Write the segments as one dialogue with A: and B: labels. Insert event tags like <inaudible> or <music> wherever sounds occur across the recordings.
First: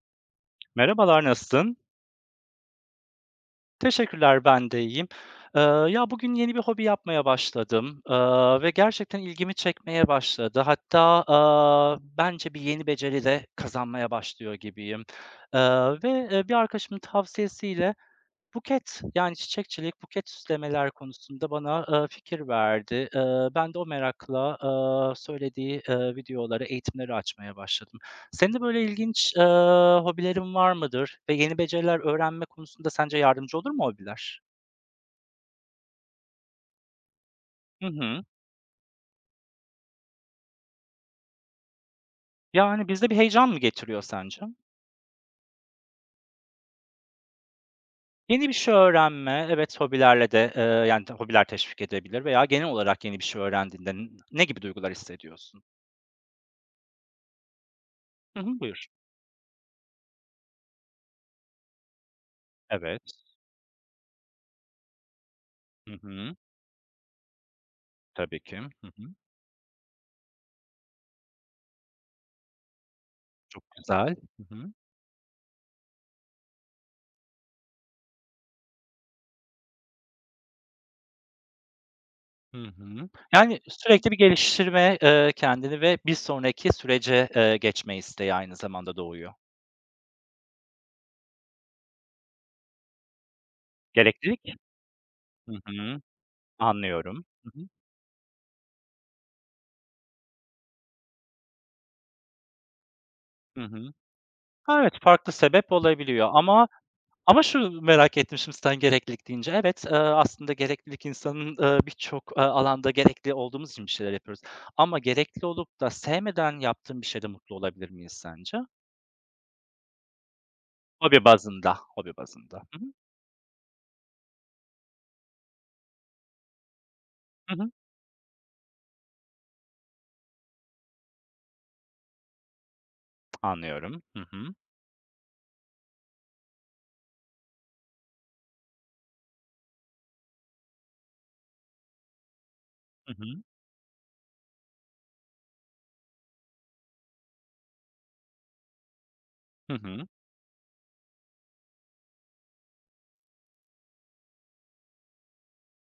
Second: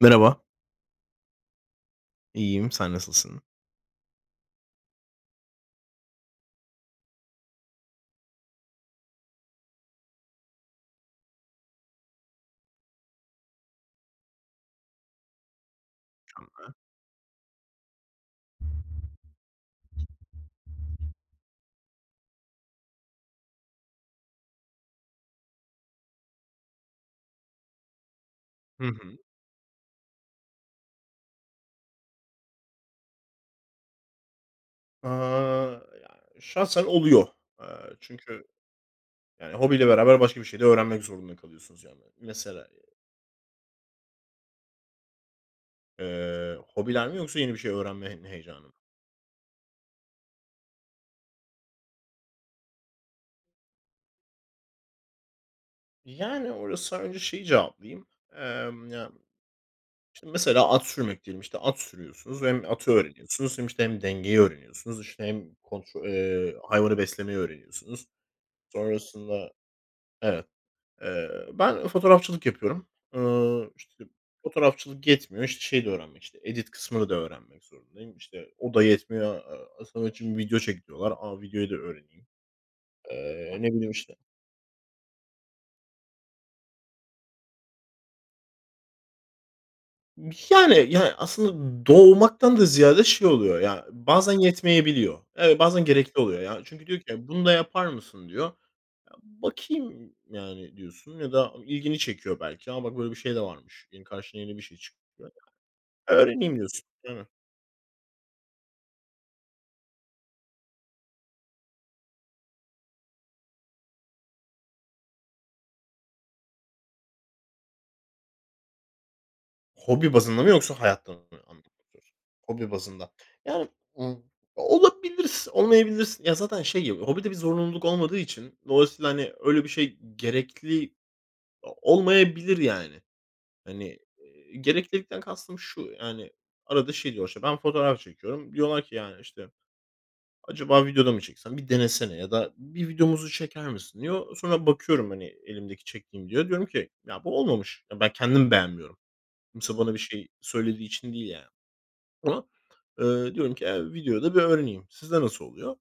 A: Merhaba.
B: Merhabalar, nasılsın?
A: İyiyim, sen nasılsın?
B: Teşekkürler, ben de iyiyim. Eee, Ya, bugün yeni bir hobi yapmaya başladım, ve gerçekten ilgimi çekmeye başladı. Hatta, bence bir yeni beceri de kazanmaya başlıyor gibiyim. Eee, ve bir arkadaşımın tavsiyesiyle, Buket, yani çiçekçilik, buket süslemeler konusunda bana, fikir verdi. Ben de o merakla, söylediği, videoları, eğitimleri açmaya başladım. Senin de böyle
A: Hı hı.
B: ilginç, hobilerin var mıdır ve yeni beceriler öğrenme konusunda sence yardımcı olur mu hobiler?
A: Aaa, Ya, şahsen oluyor. Eee,
B: Hı hı.
A: Çünkü yani, hobiyle beraber başka bir şey de öğrenmek zorunda kalıyorsunuz yani. Mesela,
B: Yani, bizde bir heyecan mı getiriyor sence?
A: hobiler mi yoksa yeni bir şey öğrenme he
B: Yeni bir
A: heyecanı mı?
B: şey öğrenme, evet, hobilerle de, yani, hobiler teşvik edebilir veya genel olarak yeni bir şey öğrendiğinde ne gibi duygular hissediyorsun?
A: Yani, orası önce şeyi cevaplayayım.
B: Hı hı, buyur.
A: Ya, işte, mesela at sürmek diyelim, işte, at sürüyorsunuz, hem atı
B: Evet.
A: öğreniyorsunuz, hem işte, hem dengeyi öğreniyorsunuz, işte hem
B: Hı hı.
A: hayvanı beslemeyi öğreniyorsunuz.
B: Tabii ki. Hı hı.
A: Sonrasında. Evet. Ben fotoğrafçılık yapıyorum.
B: Çok
A: İşte,
B: güzel. Hı hı.
A: fotoğrafçılık yetmiyor, işte şey de öğrenmek, işte edit kısmını da öğrenmek zorundayım. İşte, o da yetmiyor. Sana için video çek diyorlar. A, videoyu da öğreneyim.
B: Hı hı. Yani,
A: Ne bileyim,
B: sürekli
A: işte.
B: bir geliştirme, kendini ve bir sonraki sürece, geçme isteği aynı zamanda doğuyor.
A: Yani, aslında doğmaktan da ziyade şey oluyor ya, bazen
B: Gereklilik.
A: yetmeyebiliyor.
B: Hı
A: Evet, bazen
B: hı.
A: gerekli oluyor ya. Çünkü diyor
B: Anlıyorum.
A: ki, "Bunu
B: Hı
A: da
B: hı.
A: yapar mısın?" diyor. Ya, bakayım, yani, diyorsun ya da ilgini çekiyor belki. "Ama bak böyle bir şey de
B: Hı
A: varmış."
B: hı.
A: Yani, karşına yeni bir şey
B: Ha, evet,
A: çıkıyor.
B: farklı sebep olabiliyor
A: Öğreneyim
B: ama
A: diyorsun. Aynen.
B: şunu merak ettim şimdi sen gereklilik deyince. Evet, aslında gereklilik insanın, birçok, alanda gerekli olduğumuz için bir şeyler yapıyoruz ama gerekli olup da sevmeden yaptığın bir şeyde mutlu olabilir miyiz sence?
A: Hobi bazında mı yoksa hayattan
B: Hobi
A: mı
B: bazında,
A: anlatmak istiyorsun?
B: hobi bazında.
A: Hobi
B: Hı hı.
A: bazında. Yani, ımm, olabilirsin, olmayabilirsin. Ya, zaten şey gibi, hobide bir
B: Hı hı.
A: zorunluluk olmadığı için dolayısıyla, hani, öyle bir şey gerekli o olmayabilir yani. Hani,
B: Anlıyorum. Hı hı.
A: gereklilikten kastım şu, yani, arada şey diyorlar, işte, ben fotoğraf çekiyorum. Diyorlar ki, yani, işte acaba videoda mı çeksem, bir denesene ya da bir
B: Hı hı.
A: videomuzu çeker misin diyor. Sonra bakıyorum, hani, elimdeki çektiğim diyor. Diyorum ki, ya bu olmamış. Ya ben kendim beğenmiyorum.
B: Hı
A: Kimse bana bir
B: hı.
A: şey söylediği için değil yani. Ama diyorum ki, videoda bir öğreneyim. Sizde nasıl oluyor?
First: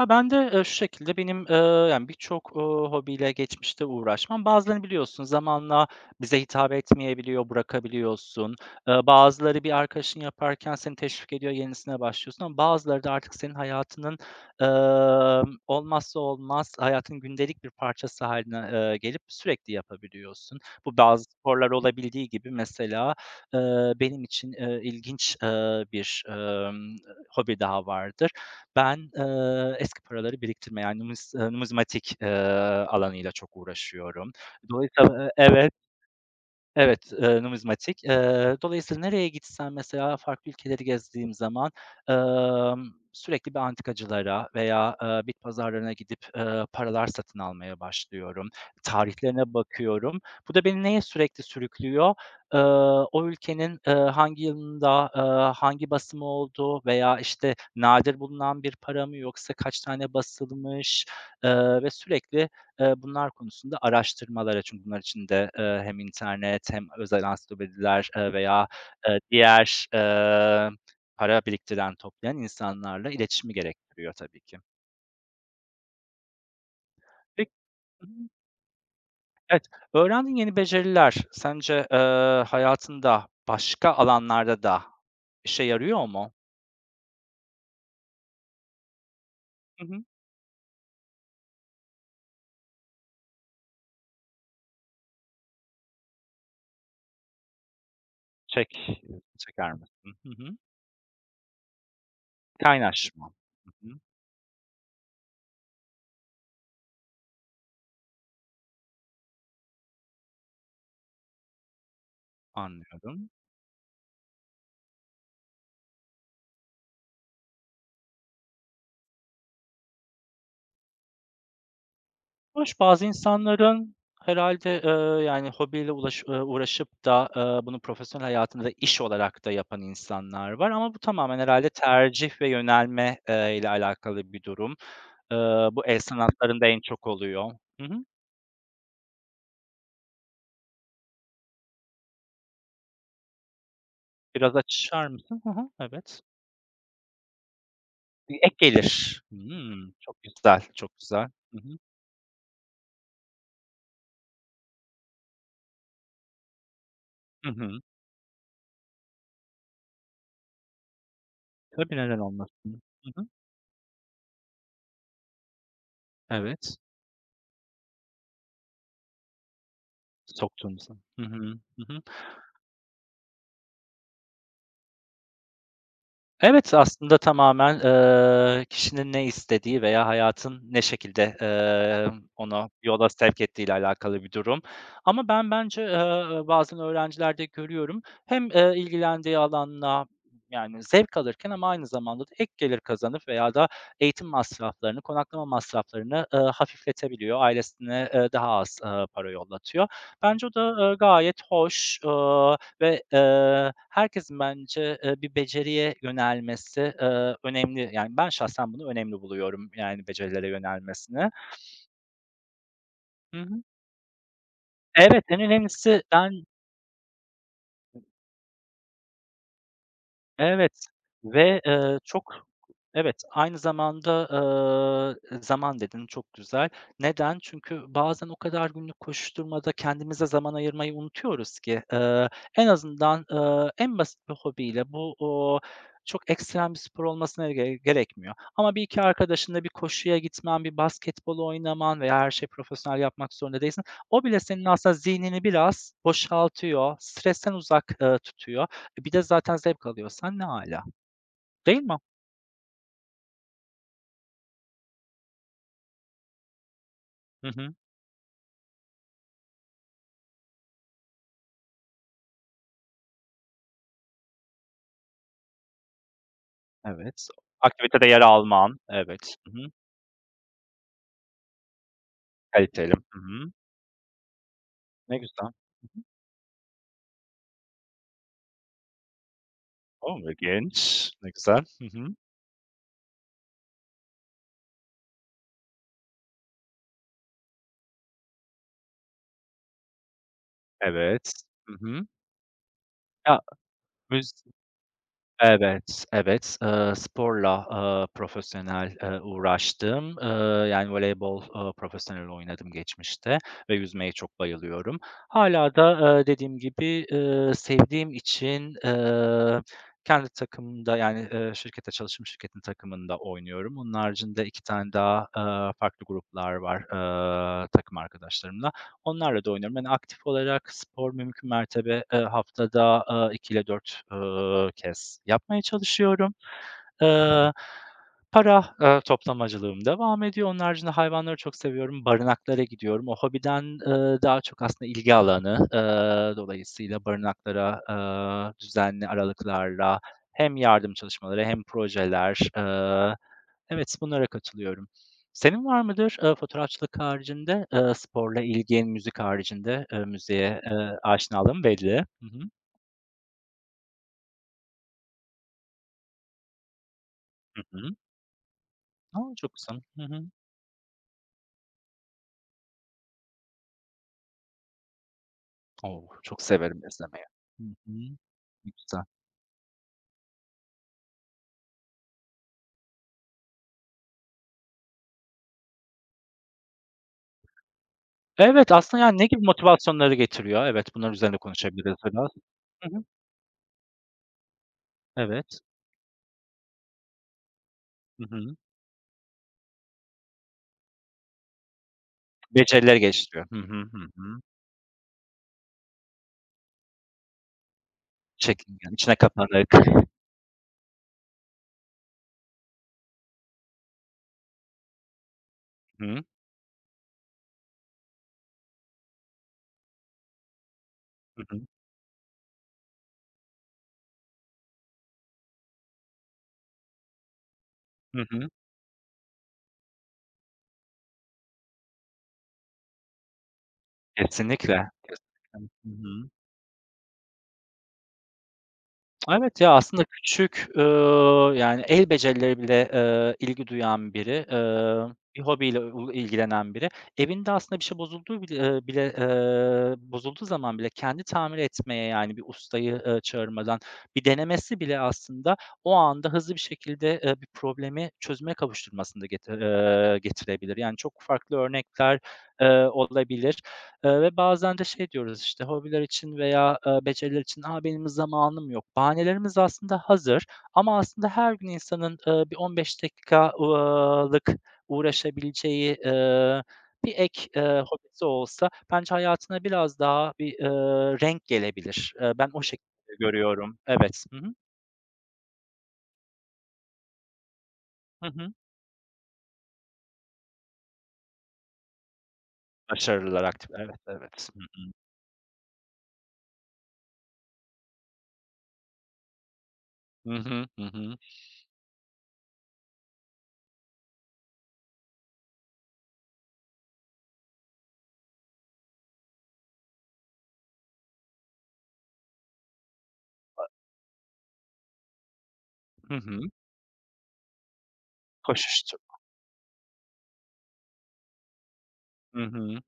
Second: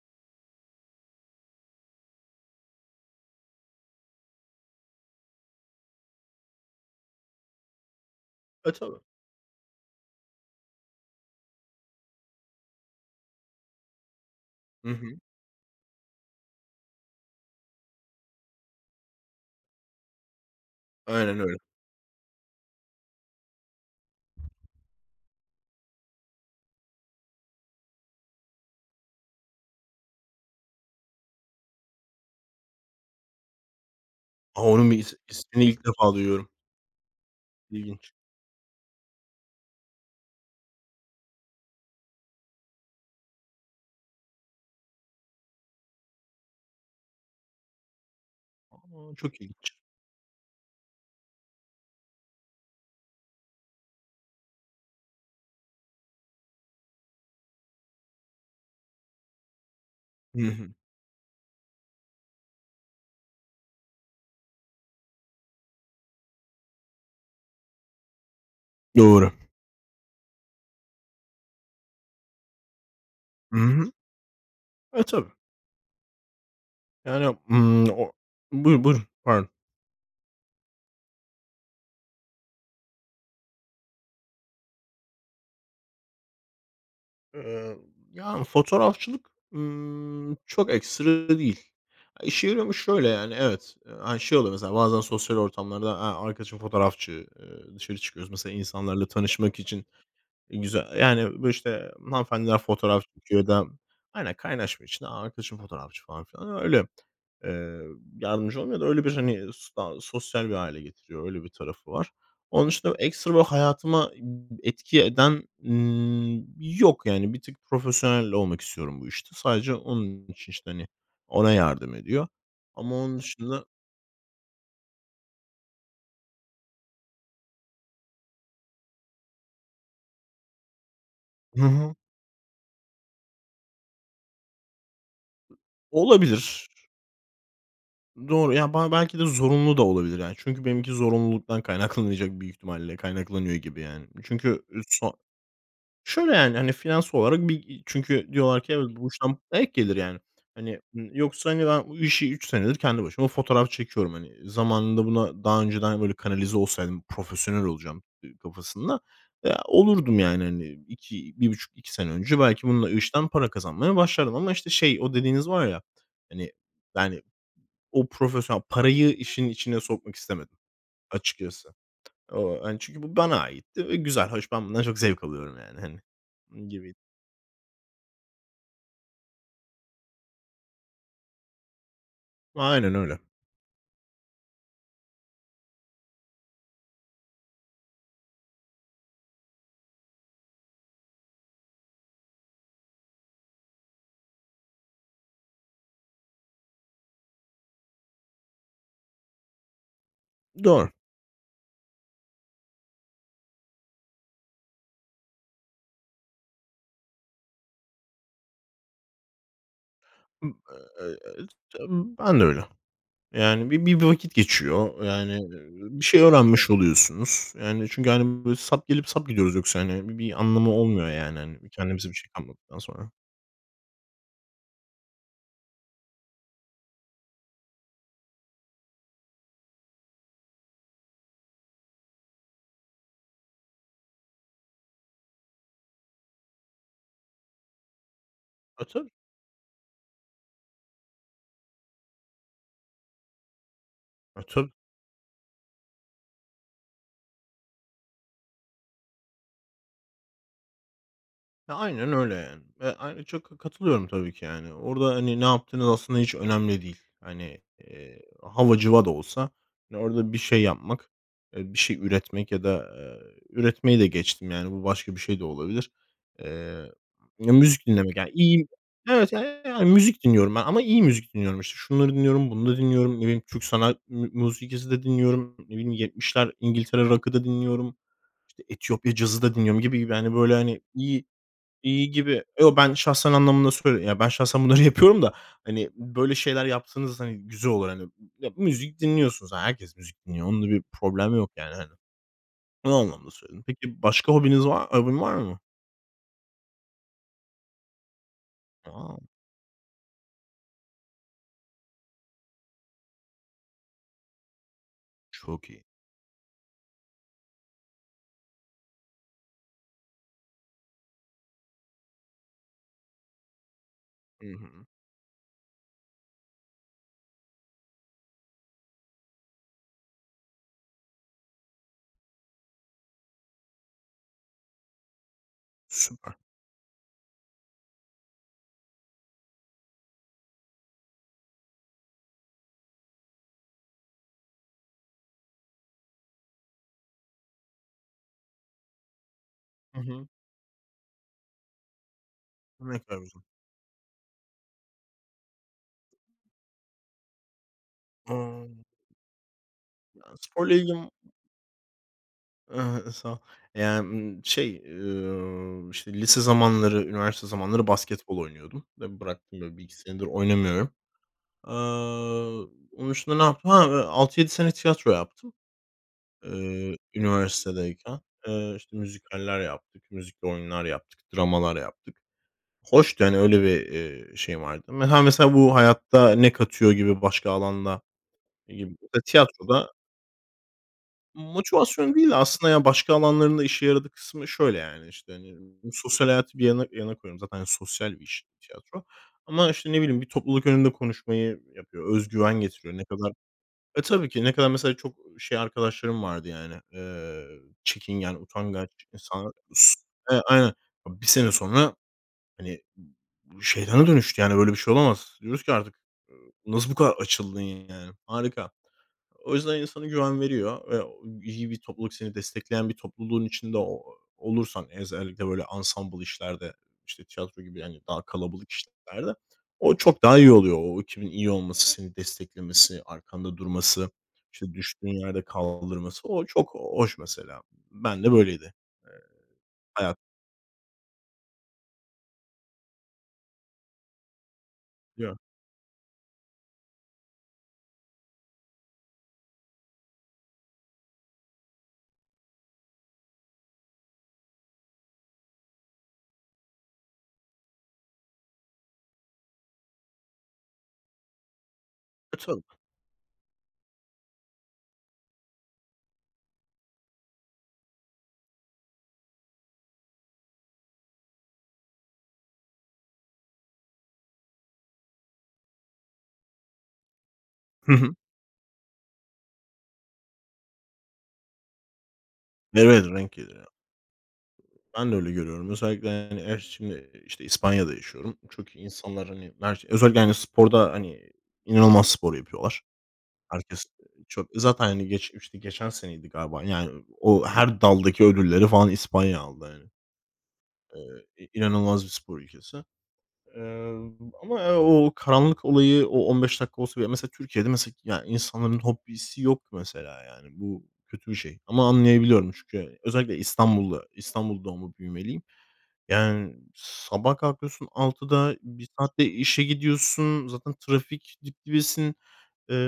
B: Ya, ben de, şu şekilde benim, yani, birçok, hobiyle geçmişte uğraşmam bazılarını biliyorsun zamanla bize hitap etmeyebiliyor, bırakabiliyorsun.
A: E, tabii.
B: Bazıları bir arkadaşın yaparken seni teşvik ediyor, yenisine başlıyorsun ama bazıları da artık senin hayatının,
A: Hı hı.
B: olmazsa olmaz, hayatın gündelik bir parçası haline gelip sürekli yapabiliyorsun. Bu bazı
A: Aynen öyle.
B: sporlar olabildiği gibi mesela, benim için, ilginç, bir, hobi daha vardır. Ben, eski paraları biriktirme, yani numizmatik, alanıyla çok uğraşıyorum.
A: A, onun bir is
B: Dolayısıyla
A: ismini
B: evet.
A: ilk defa duyuyorum.
B: Evet, numizmatik.
A: İlginç.
B: Dolayısıyla nereye gitsem mesela farklı ülkeleri gezdiğim zaman, emm, sürekli bir antikacılara veya, bit pazarlarına gidip, paralar satın almaya başlıyorum.
A: A, çok
B: Tarihlerine
A: ilginç.
B: bakıyorum. Bu da beni neye sürekli sürüklüyor? Eee, O ülkenin, hangi yılında, hangi basımı olduğu veya, işte, nadir bulunan bir para mı yoksa kaç tane
A: Hı hı.
B: basılmış, eee, ve sürekli, bunlar konusunda araştırmalara çünkü bunlar için de, hem internet hem özel ansiklopediler, veya,
A: Doğru.
B: diğer, para biriktiren, toplayan insanlarla iletişimi
A: Hı hı.
B: gerektiriyor tabii ki.
A: E, tabii. Yani,
B: Peki. Hı hı.
A: o. Buyur, buyurun. Pardon.
B: Evet, öğrendiğin yeni beceriler sence, hayatında başka alanlarda da işe yarıyor mu?
A: Eee, Ya, fotoğrafçılık,
B: Hı hı.
A: çok ekstra değil. Ha, işe yarıyor. Şöyle yani, evet. Hani, şey oluyor mesela bazen sosyal ortamlarda, ha, arkadaşım fotoğrafçı, dışarı çıkıyoruz. Mesela
B: Çek
A: insanlarla tanışmak
B: Çeker
A: için.
B: misin? Hı hı.
A: E, güzel. Yani, böyle, işte, hanımefendiler fotoğraf
B: Kaynaşma.
A: çekiyor da
B: Hı hı.
A: aynen, kaynaşma için, "A, arkadaşım fotoğrafçı." falan filan. Öyle, eee, yardımcı oluyor da öyle bir, hani, sosyal bir hâle getiriyor. Öyle bir tarafı var. Onun dışında
B: Anlıyorum.
A: ekstra, böyle, hayatıma etki eden, yok, yani. Bir tık profesyonel olmak istiyorum bu işte. Sadece onun için, işte, hani, ona yardım ediyor
B: Hoş,
A: ama
B: bazı
A: onun dışında.
B: insanların herhâlde, yani, hobiyle ulaş uğraşıp da, bunu profesyonel hayatında da iş olarak da yapan insanlar var ama bu tamamen
A: Hı
B: herhâlde
A: hı.
B: tercih ve yönelme, ile alakalı bir durum. Eee, Bu el sanatlarında
A: Olabilir.
B: en çok oluyor. Hı hı.
A: Doğru. Ya, belki de zorunlu da olabilir, yani. Çünkü benimki zorunluluktan kaynaklanacak büyük ihtimalle. Kaynaklanıyor gibi, yani. Çünkü
B: Biraz
A: e,
B: açar
A: so
B: mısın? Hı hı, evet.
A: şöyle, yani, hani, finans olarak bir. Çünkü
B: Bir ek
A: diyorlar ki, "Evet, bu
B: gelir.
A: işten ek
B: Hımm,
A: gelir." yani.
B: çok güzel,
A: Hani,
B: çok güzel.
A: yoksa,
B: Hı
A: hani,
B: hı.
A: ben bu işi 3 senedir kendi başıma fotoğraf çekiyorum. Hani, zamanında buna daha önceden böyle kanalize olsaydım,
B: Hı
A: "Profesyonel
B: hı.
A: olacağım," kafasında, olurdum, yani, hani, iki, bir buçuk 2
B: Tabii,
A: sene
B: neden
A: önce belki
B: olmasın?
A: bununla,
B: Hı hı.
A: işten para kazanmaya başlardım ama, işte şey, o dediğiniz var ya, hani,
B: Evet.
A: yani, o profesyonel parayı işin içine sokmak istemedim
B: Soktun sen. Hı hı.
A: açıkçası.
B: Hı hı.
A: O hani, çünkü bu bana aitti ve güzel, hoş. Ben bundan çok zevk alıyorum yani, hani,
B: Evet,
A: gibi.
B: aslında tamamen, kişinin ne istediği veya hayatın ne şekilde, onu
A: Aynen
B: yola
A: öyle.
B: sevk ettiğiyle alakalı bir durum. Ama ben bence, bazen öğrencilerde görüyorum hem, ilgilendiği alana, yani, zevk alırken ama aynı zamanda da ek gelir kazanıp veya da eğitim masraflarını, konaklama masraflarını, hafifletebiliyor. Ailesine, daha az, para yollatıyor. Bence o
A: Doğru.
B: da, gayet hoş. Ve herkesin bence, bir beceriye yönelmesi, önemli. Yani, ben şahsen bunu önemli buluyorum, yani, becerilere
A: Imm,
B: yönelmesini.
A: Ben de öyle.
B: Hı hı.
A: Yani bir vakit geçiyor.
B: Evet,
A: Yani,
B: en
A: e,
B: önemlisi
A: bir şey
B: ben.
A: öğrenmiş oluyorsunuz. Yani çünkü, hani, böyle sap gelip sap gidiyoruz yoksa, hani, bir anlamı
B: Evet
A: olmuyor yani,
B: ve,
A: hani, kendimize bir şey
B: çok.
A: kalmadıktan sonra.
B: Evet, aynı zamanda, zaman dedin, çok güzel. Neden? Çünkü bazen o kadar günlük koşuşturmada kendimize zaman ayırmayı unutuyoruz ki, en azından, en basit bir hobiyle bu, çok ekstrem bir spor olmasına gerekmiyor ama bir
A: E,
B: iki
A: tabii.
B: arkadaşınla bir koşuya gitmen, bir basketbol oynaman veya her şeyi profesyonel yapmak zorunda değilsin. O bile
A: E,
B: senin
A: tabii.
B: aslında zihnini biraz boşaltıyor, stresten uzak, tutuyor bir de zaten zevk alıyorsan ne âlâ,
A: Ya,
B: değil mi?
A: aynen öyle yani. Aynı çok katılıyorum tabii ki yani. Orada, hani, ne yaptığınız aslında hiç önemli değil.
B: Hı
A: Hani,
B: hı.
A: hava cıva da olsa, hani, orada bir şey yapmak, bir şey üretmek ya da, üretmeyi de geçtim, yani bu başka bir şey de olabilir. Eee,
B: Evet.
A: Ya, müzik
B: Aktivitede
A: dinlemek
B: yer
A: yani iyi.
B: alman,
A: Evet,
B: evet. Hı
A: ya
B: hı.
A: yani müzik dinliyorum ben ama iyi müzik dinliyorum. İşte şunları dinliyorum, bunu da
B: Kaliteli.
A: dinliyorum.
B: Hı
A: Ne bileyim,
B: hı.
A: Türk sanat musikası da
B: Ne güzel.
A: dinliyorum. Ne bileyim, 70'ler İngiltere rock'ı da dinliyorum. İşte Etiyopya cazı da dinliyorum gibi gibi.
B: O,
A: Hani, böyle, hani,
B: ilginç.
A: iyi.
B: Ne güzel. Hı hı.
A: İyi gibi. Yo, ben şahsen anlamında söyle ya, ben şahsen bunları <laughs> yapıyorum da, hani, böyle şeyler yaptığınız, hani, güzel olur, hani. Ya, müzik dinliyorsunuz. Ha, herkes müzik dinliyor. Onda bir
B: Evet.
A: problem yok
B: Hı
A: yani, hani.
B: hı.
A: O anlamda
B: Ya,
A: söyledim. Peki,
B: müz
A: başka hobin var mı?
B: evet, evet, sporla, profesyonel,
A: A!
B: uğraştım. Yani voleybol, profesyonel oynadım geçmişte ve yüzmeye çok bayılıyorum.
A: Çok
B: Hala
A: iyi.
B: da, dediğim gibi, sevdiğim için, kendi takımımda yani, şirkette çalıştığım şirketin takımında oynuyorum. Onun haricinde
A: Hı
B: 2
A: hı.
B: tane daha, farklı gruplar var, takım arkadaşlarımla. Onlarla da oynuyorum. Yani aktif olarak spor mümkün mertebe, haftada, 2 ile 4 kez yapmaya çalışıyorum.
A: Süper.
B: Eee, Para, toplamacılığım devam ediyor. Onun haricinde hayvanları çok seviyorum. Barınaklara gidiyorum. O hobiden, daha çok aslında ilgi alanı. Dolayısıyla barınaklara, düzenli aralıklarla
A: Hı hı.
B: hem yardım çalışmaları hem projeler,
A: Ne kadar güzel.
B: evet, bunlara katılıyorum. Senin var mıdır, fotoğrafçılık haricinde,
A: A!
B: sporla ilgin, müzik haricinde,
A: Ya,
B: müziğe,
A: sporla ilgim <laughs>
B: aşinalığın belli. Hı hı.
A: I sağ ol. Ya, şey, işte, lise zamanları, üniversite
B: Hı
A: zamanları
B: hı.
A: basketbol oynuyordum.
B: A,
A: Tabii
B: çok
A: bıraktım, böyle,
B: güzel.
A: 1-2
B: Hı hı.
A: senedir oynamıyorum. Aaa, Onun dışında ne yaptım? Ha, 6-7 sene tiyatro yaptım,
B: O, çok severim esnemeyi. Hı hı.
A: üniversitedeyken.
B: Ne
A: İşte,
B: güzel.
A: müzikaller yaptık, müzikli oyunlar yaptık, dramalar yaptık. Hoştu, yani öyle bir, şey vardı. Ha, mesela bu hayatta ne katıyor gibi başka alanda
B: Evet,
A: gibi.
B: aslında, yani,
A: Mesela
B: ne gibi
A: tiyatroda
B: motivasyonları getiriyor? Evet, bunlar üzerine konuşabiliriz
A: motivasyon
B: biraz.
A: değil de aslında ya
B: Hı hı.
A: başka alanların da işe yaradığı kısmı şöyle, yani, işte, hani,
B: Evet.
A: sosyal hayatı bir yana yana koyuyorum. Zaten, hani, sosyal
B: Hı
A: bir iş
B: hı.
A: tiyatro ama, işte, ne bileyim, bir topluluk önünde konuşmayı yapıyor, özgüven getiriyor.
B: Becerileri
A: Ne kadar.
B: geliştiriyor. Hı hı. Hı
A: E, tabii
B: hı.
A: ki. Ne kadar mesela çok şey arkadaşlarım vardı yani, çekingen, utangaç
B: Çekingen, içine
A: insanlar.
B: kapanık. Hı
A: Aynen. Bir sene sonra, hani, şeytana dönüştü yani, "Böyle bir şey olamaz." Diyoruz ki artık,
B: hı.
A: eee, "Nasıl bu kadar açıldın yani?" Harika. O yüzden insana güven veriyor ve o
B: Hı hı.
A: iyi bir topluluk, seni destekleyen bir topluluğun içinde o olursan, özellikle böyle ensemble işlerde, işte tiyatro gibi, yani daha
B: Hı hı.
A: kalabalık işlerde, o çok daha iyi oluyor. O ekibin iyi olması, seni desteklemesi, arkanda durması, işte
B: Kesinlikle.
A: düştüğün yerde
B: Kesinlikle. Hı
A: kaldırması,
B: hı.
A: o çok hoş mesela. Ben de böyleydi. Eee,
B: Evet ya, aslında
A: Hayat
B: küçük, yani el becerileri bile, ilgi duyan biri,
A: diyor.
B: bir hobiyle ilgilenen biri. Evinde aslında bir şey bozulduğu zaman bile kendi tamir etmeye, yani bir ustayı, çağırmadan bir denemesi bile aslında o anda hızlı bir şekilde, bir problemi çözüme kavuşturmasını da getirebilir. Yani çok farklı örnekler,
A: E, tabii.
B: olabilir. Ve bazen de şey diyoruz, işte, hobiler için veya, beceriler için, "A, benim zamanım yok." Bahanelerimiz aslında hazır ama aslında her gün insanın, bir 15 dakika uğraşabileceği, bir ek,
A: Hı hı.
B: hobisi olsa bence hayatına biraz daha bir, renk gelebilir. Ben o şekilde
A: Evet, renk.
B: görüyorum. Evet. Hı hı.
A: Ben de öyle görüyorum. Özellikle, hani, eğer şimdi, işte, İspanya'da
B: Hı
A: yaşıyorum.
B: hı.
A: Çok iyi insanlar, hani, her özellikle, hani, sporda, hani, inanılmaz spor yapıyorlar.
B: Başarılılar aktif.
A: Herkes
B: Evet, evet.
A: çok zaten, hani, geç işte, geçen seneydi galiba, yani, o her daldaki ödülleri falan İspanya aldı, yani.
B: Hı hı. Hı hı.
A: İnanılmaz bir spor ülkesi. Eee, Ama o karanlık olayı, o 15 dakika olsa bile mesela Türkiye'de mesela ya insanların hobisi yok mesela yani. Bu kötü bir şey ama anlayabiliyorum çünkü yani özellikle İstanbul'da, İstanbul doğumlu büyümeliyim.
B: Hı hı.
A: Yani sabah kalkıyorsun 6'da bir
B: Koşuştur.
A: saatte işe gidiyorsun, zaten trafik dip dibesin,
B: Hı
A: eee,
B: hı.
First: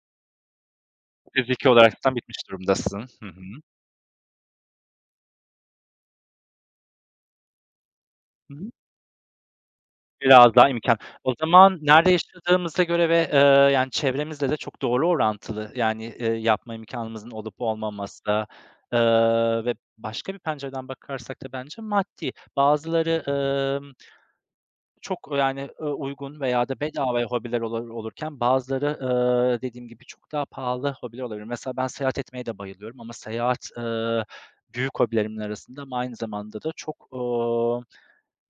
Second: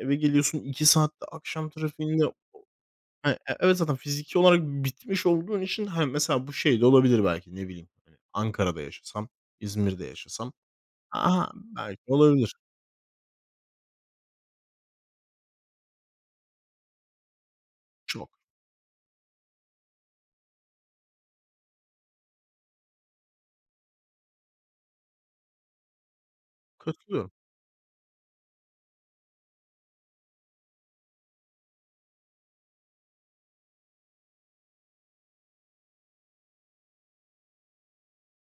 A: eve geliyorsun 2 saatte
B: Fiziki
A: akşam
B: olaraktan
A: trafiğinde.
B: bitmiş durumdasın. Hı hı.
A: Evet, zaten fiziki olarak bitmiş olduğun için, hani, mesela bu şey de olabilir belki, ne bileyim, hani,
B: Hı hı.
A: Ankara'da yaşasam, İzmir'de yaşasam.
B: Biraz daha imkân. O
A: Aha,
B: zaman
A: belki
B: nerede
A: olabilir.
B: yaşadığımıza göre ve, yani, çevremizle de çok doğru orantılı. Yani, yapma imkânımızın olup
A: Çok.
B: olmaması, eee, ve başka bir pencereden bakarsak da bence maddi. Bazıları, emm, çok, yani, uygun veya da bedavaya
A: Katılıyorum.
B: hobiler olurken bazıları, dediğim gibi çok daha pahalı hobiler olabilir. Mesela ben seyahat etmeye de bayılıyorum ama seyahat, büyük hobilerimin arasında ama aynı zamanda da çok,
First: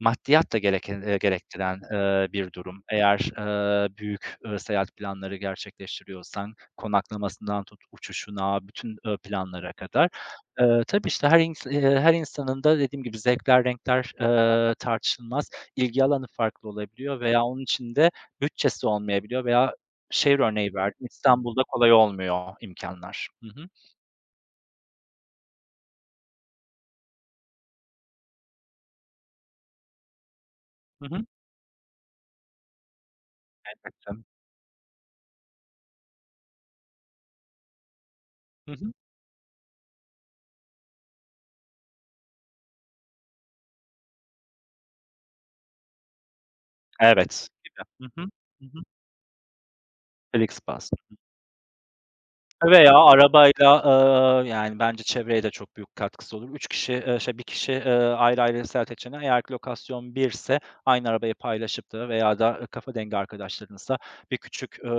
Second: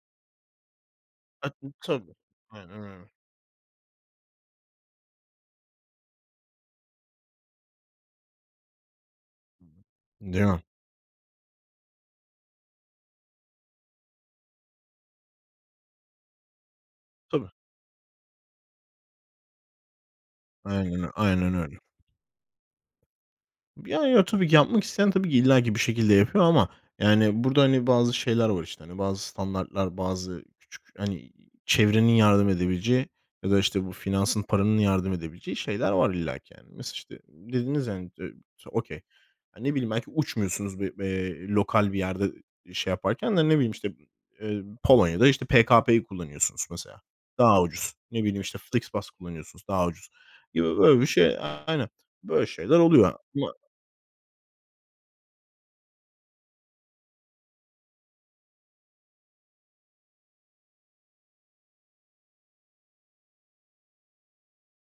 B: maddiyat da gereken
A: Hat
B: gerektiren,
A: tabii.
B: bir
A: Aynen
B: durum.
A: öyle.
B: Eğer, büyük, seyahat planları gerçekleştiriyorsan konaklamasından tut uçuşuna, bütün,
A: Hı
B: planlara kadar.
A: hı. Değil mi?
B: Tabii, işte, her insanın da dediğim gibi zevkler, renkler, tartışılmaz. İlgi alanı farklı olabiliyor veya
A: Tabii.
B: onun içinde bütçesi olmayabiliyor veya şehir örneği verdim,
A: Aynen
B: İstanbul'da
A: öyle.
B: kolay olmuyor imkânlar. Hı hı.
A: Ya, ya, tabii ki yapmak isteyen tabii ki illaki bir şekilde yapıyor ama, yani, burada, hani, bazı şeyler var, işte, hani, bazı standartlar, bazı küçük,
B: Hı hı.
A: hani, çevrenin yardım edebileceği ya da, işte, bu
B: Elbette.
A: finansın, paranın yardım edebileceği şeyler var illaki, yani. Mesela, işte, dediniz, yani,
B: Hı hı.
A: okay. Ya, ne bileyim, belki uçmuyorsunuz bir, lokal bir yerde şey yaparken de ne bileyim, işte, Polonya'da, işte, PKP'yi kullanıyorsunuz mesela.
B: Evet.
A: Daha
B: Gibi.
A: ucuz.
B: Hı
A: Ne
B: hı.
A: bileyim, işte,
B: Hı hı.
A: FlixBus kullanıyorsunuz, daha ucuz gibi
B: FlixBus.
A: böyle bir şey. Aynen. Böyle şeyler
B: Veya
A: oluyor.
B: arabayla, yani, bence çevreye de çok büyük katkısı olur. 1 kişi, ayrı ayrı seyahat edeceğine eğer ki lokasyon 1'se aynı arabayı paylaşıp da veya da, kafa dengi arkadaşlarınızla bir küçük,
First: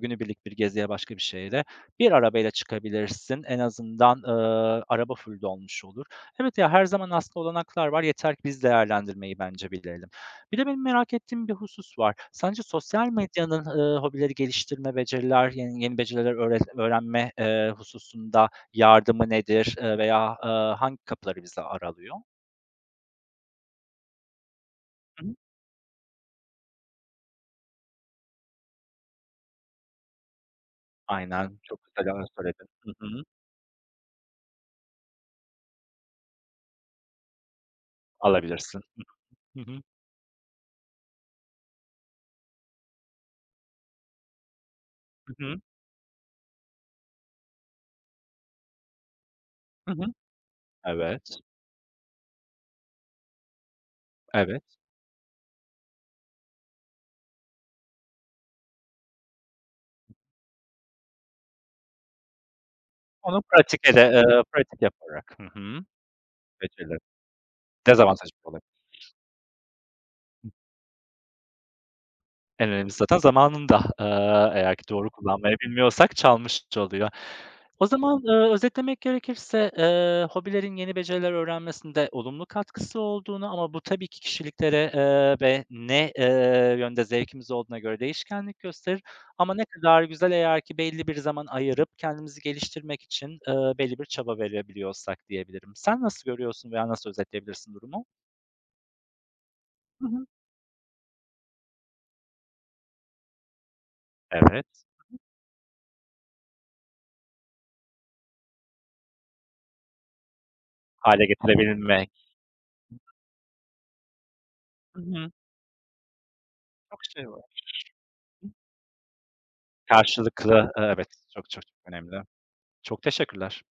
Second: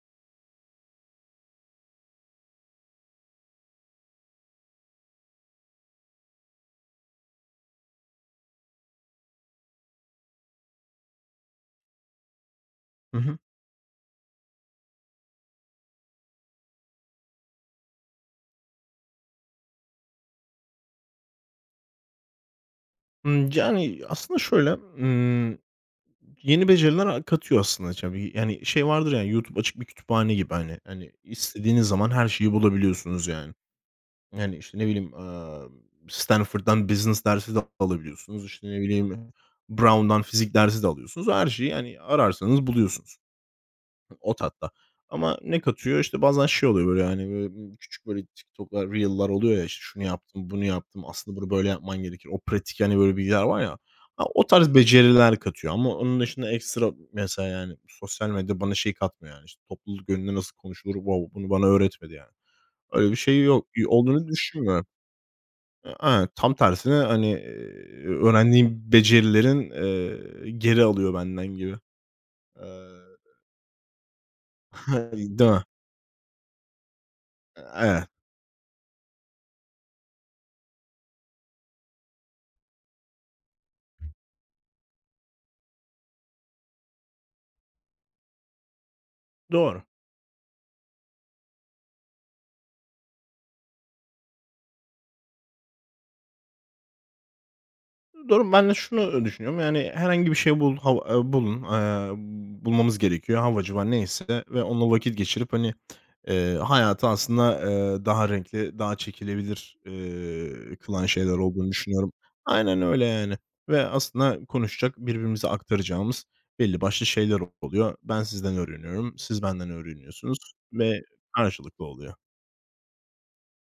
B: günübirlik bir geziye, başka bir şeye de bir arabayla çıkabilirsin. En azından, araba full dolmuş olur. Evet, ya, her zaman aslında olanaklar var. Yeter ki biz değerlendirmeyi bence bilelim. Bir de benim merak ettiğim bir husus var. Sence sosyal
A: Hı hı.
B: medyanın, hobileri geliştirme, beceriler, yeni beceriler öğrenme, hususunda yardımı nedir, veya, hangi kapıları bize aralıyor?
A: Yani, aslında şöyle,
B: Hı hı.
A: yeni beceriler katıyor aslında tabii. Yani, şey vardır, yani YouTube açık bir kütüphane gibi, hani. Hani,
B: Aynen, çok
A: istediğiniz zaman
B: güzel
A: her şeyi
B: söyledin. Hı hı.
A: bulabiliyorsunuz yani. Yani, işte, ne bileyim, Stanford'dan business dersi de alabiliyorsunuz. İşte,
B: Alabilirsin.
A: ne bileyim,
B: Hı hı.
A: Brown'dan fizik dersi de alıyorsunuz. Her şeyi, yani ararsanız buluyorsunuz. Hatta.
B: Hı
A: Ama
B: hı.
A: ne katıyor? İşte bazen şey oluyor böyle, hani, böyle küçük böyle TikTok'lar, reel'lar oluyor ya, işte
B: Hı
A: şunu
B: hı.
A: yaptım, bunu yaptım,
B: Evet,
A: aslında bunu böyle yapman gerekir. O pratik, hani, böyle bilgiler var ya, a o tarz
B: evet.
A: beceriler katıyor ama onun dışında ekstra mesela, yani, sosyal medya bana şey katmıyor, yani, işte topluluk önünde nasıl konuşulur, wow, bunu bana öğretmedi yani. Öyle bir
B: Onu
A: şey yok, olduğunu
B: pratik
A: düşünmüyorum.
B: yaparak. Hı hı.
A: E, tam tersine,
B: Beceriler.
A: hani,
B: Dezavantajı.
A: öğrendiğim becerilerin, geri alıyor benden gibi. Eee,
B: En önemlisi zaten zamanında, eğer ki doğru
A: <laughs> değil
B: kullanmayı
A: mi?
B: bilmiyorsak çalmış oluyor.
A: E,
B: O
A: evet,
B: zaman, özetlemek gerekirse, hobilerin yeni beceriler öğrenmesinde olumlu katkısı olduğunu ama bu tabii ki kişiliklere, ve ne, yönde zevkimiz olduğuna göre değişkenlik gösterir ama ne
A: doğru.
B: kadar güzel eğer ki belli bir zaman ayırıp kendimizi geliştirmek için, belli bir çaba verebiliyorsak diyebilirim. Sen nasıl görüyorsun veya nasıl özetleyebilirsin durumu?
A: Durum, ben de şunu düşünüyorum, yani,
B: Hı hı.
A: herhangi bir şey bulmamız gerekiyor. Havacı var neyse ve
B: Evet.
A: onunla vakit geçirip, hani, hayatı aslında, daha renkli, daha çekilebilir, kılan
B: Hâle
A: şeyler olduğunu
B: getirebilmek.
A: düşünüyorum. Aynen öyle, yani, ve aslında konuşacak,
B: Hı hı.
A: birbirimize aktaracağımız belli
B: Çok
A: başlı
B: şey
A: şeyler
B: var.
A: oluyor. Ben sizden öğreniyorum, siz benden öğreniyorsunuz
B: Karşılıklı,
A: ve
B: evet, çok çok çok
A: karşılıklı
B: önemli.
A: oluyor.
B: Çok teşekkürler.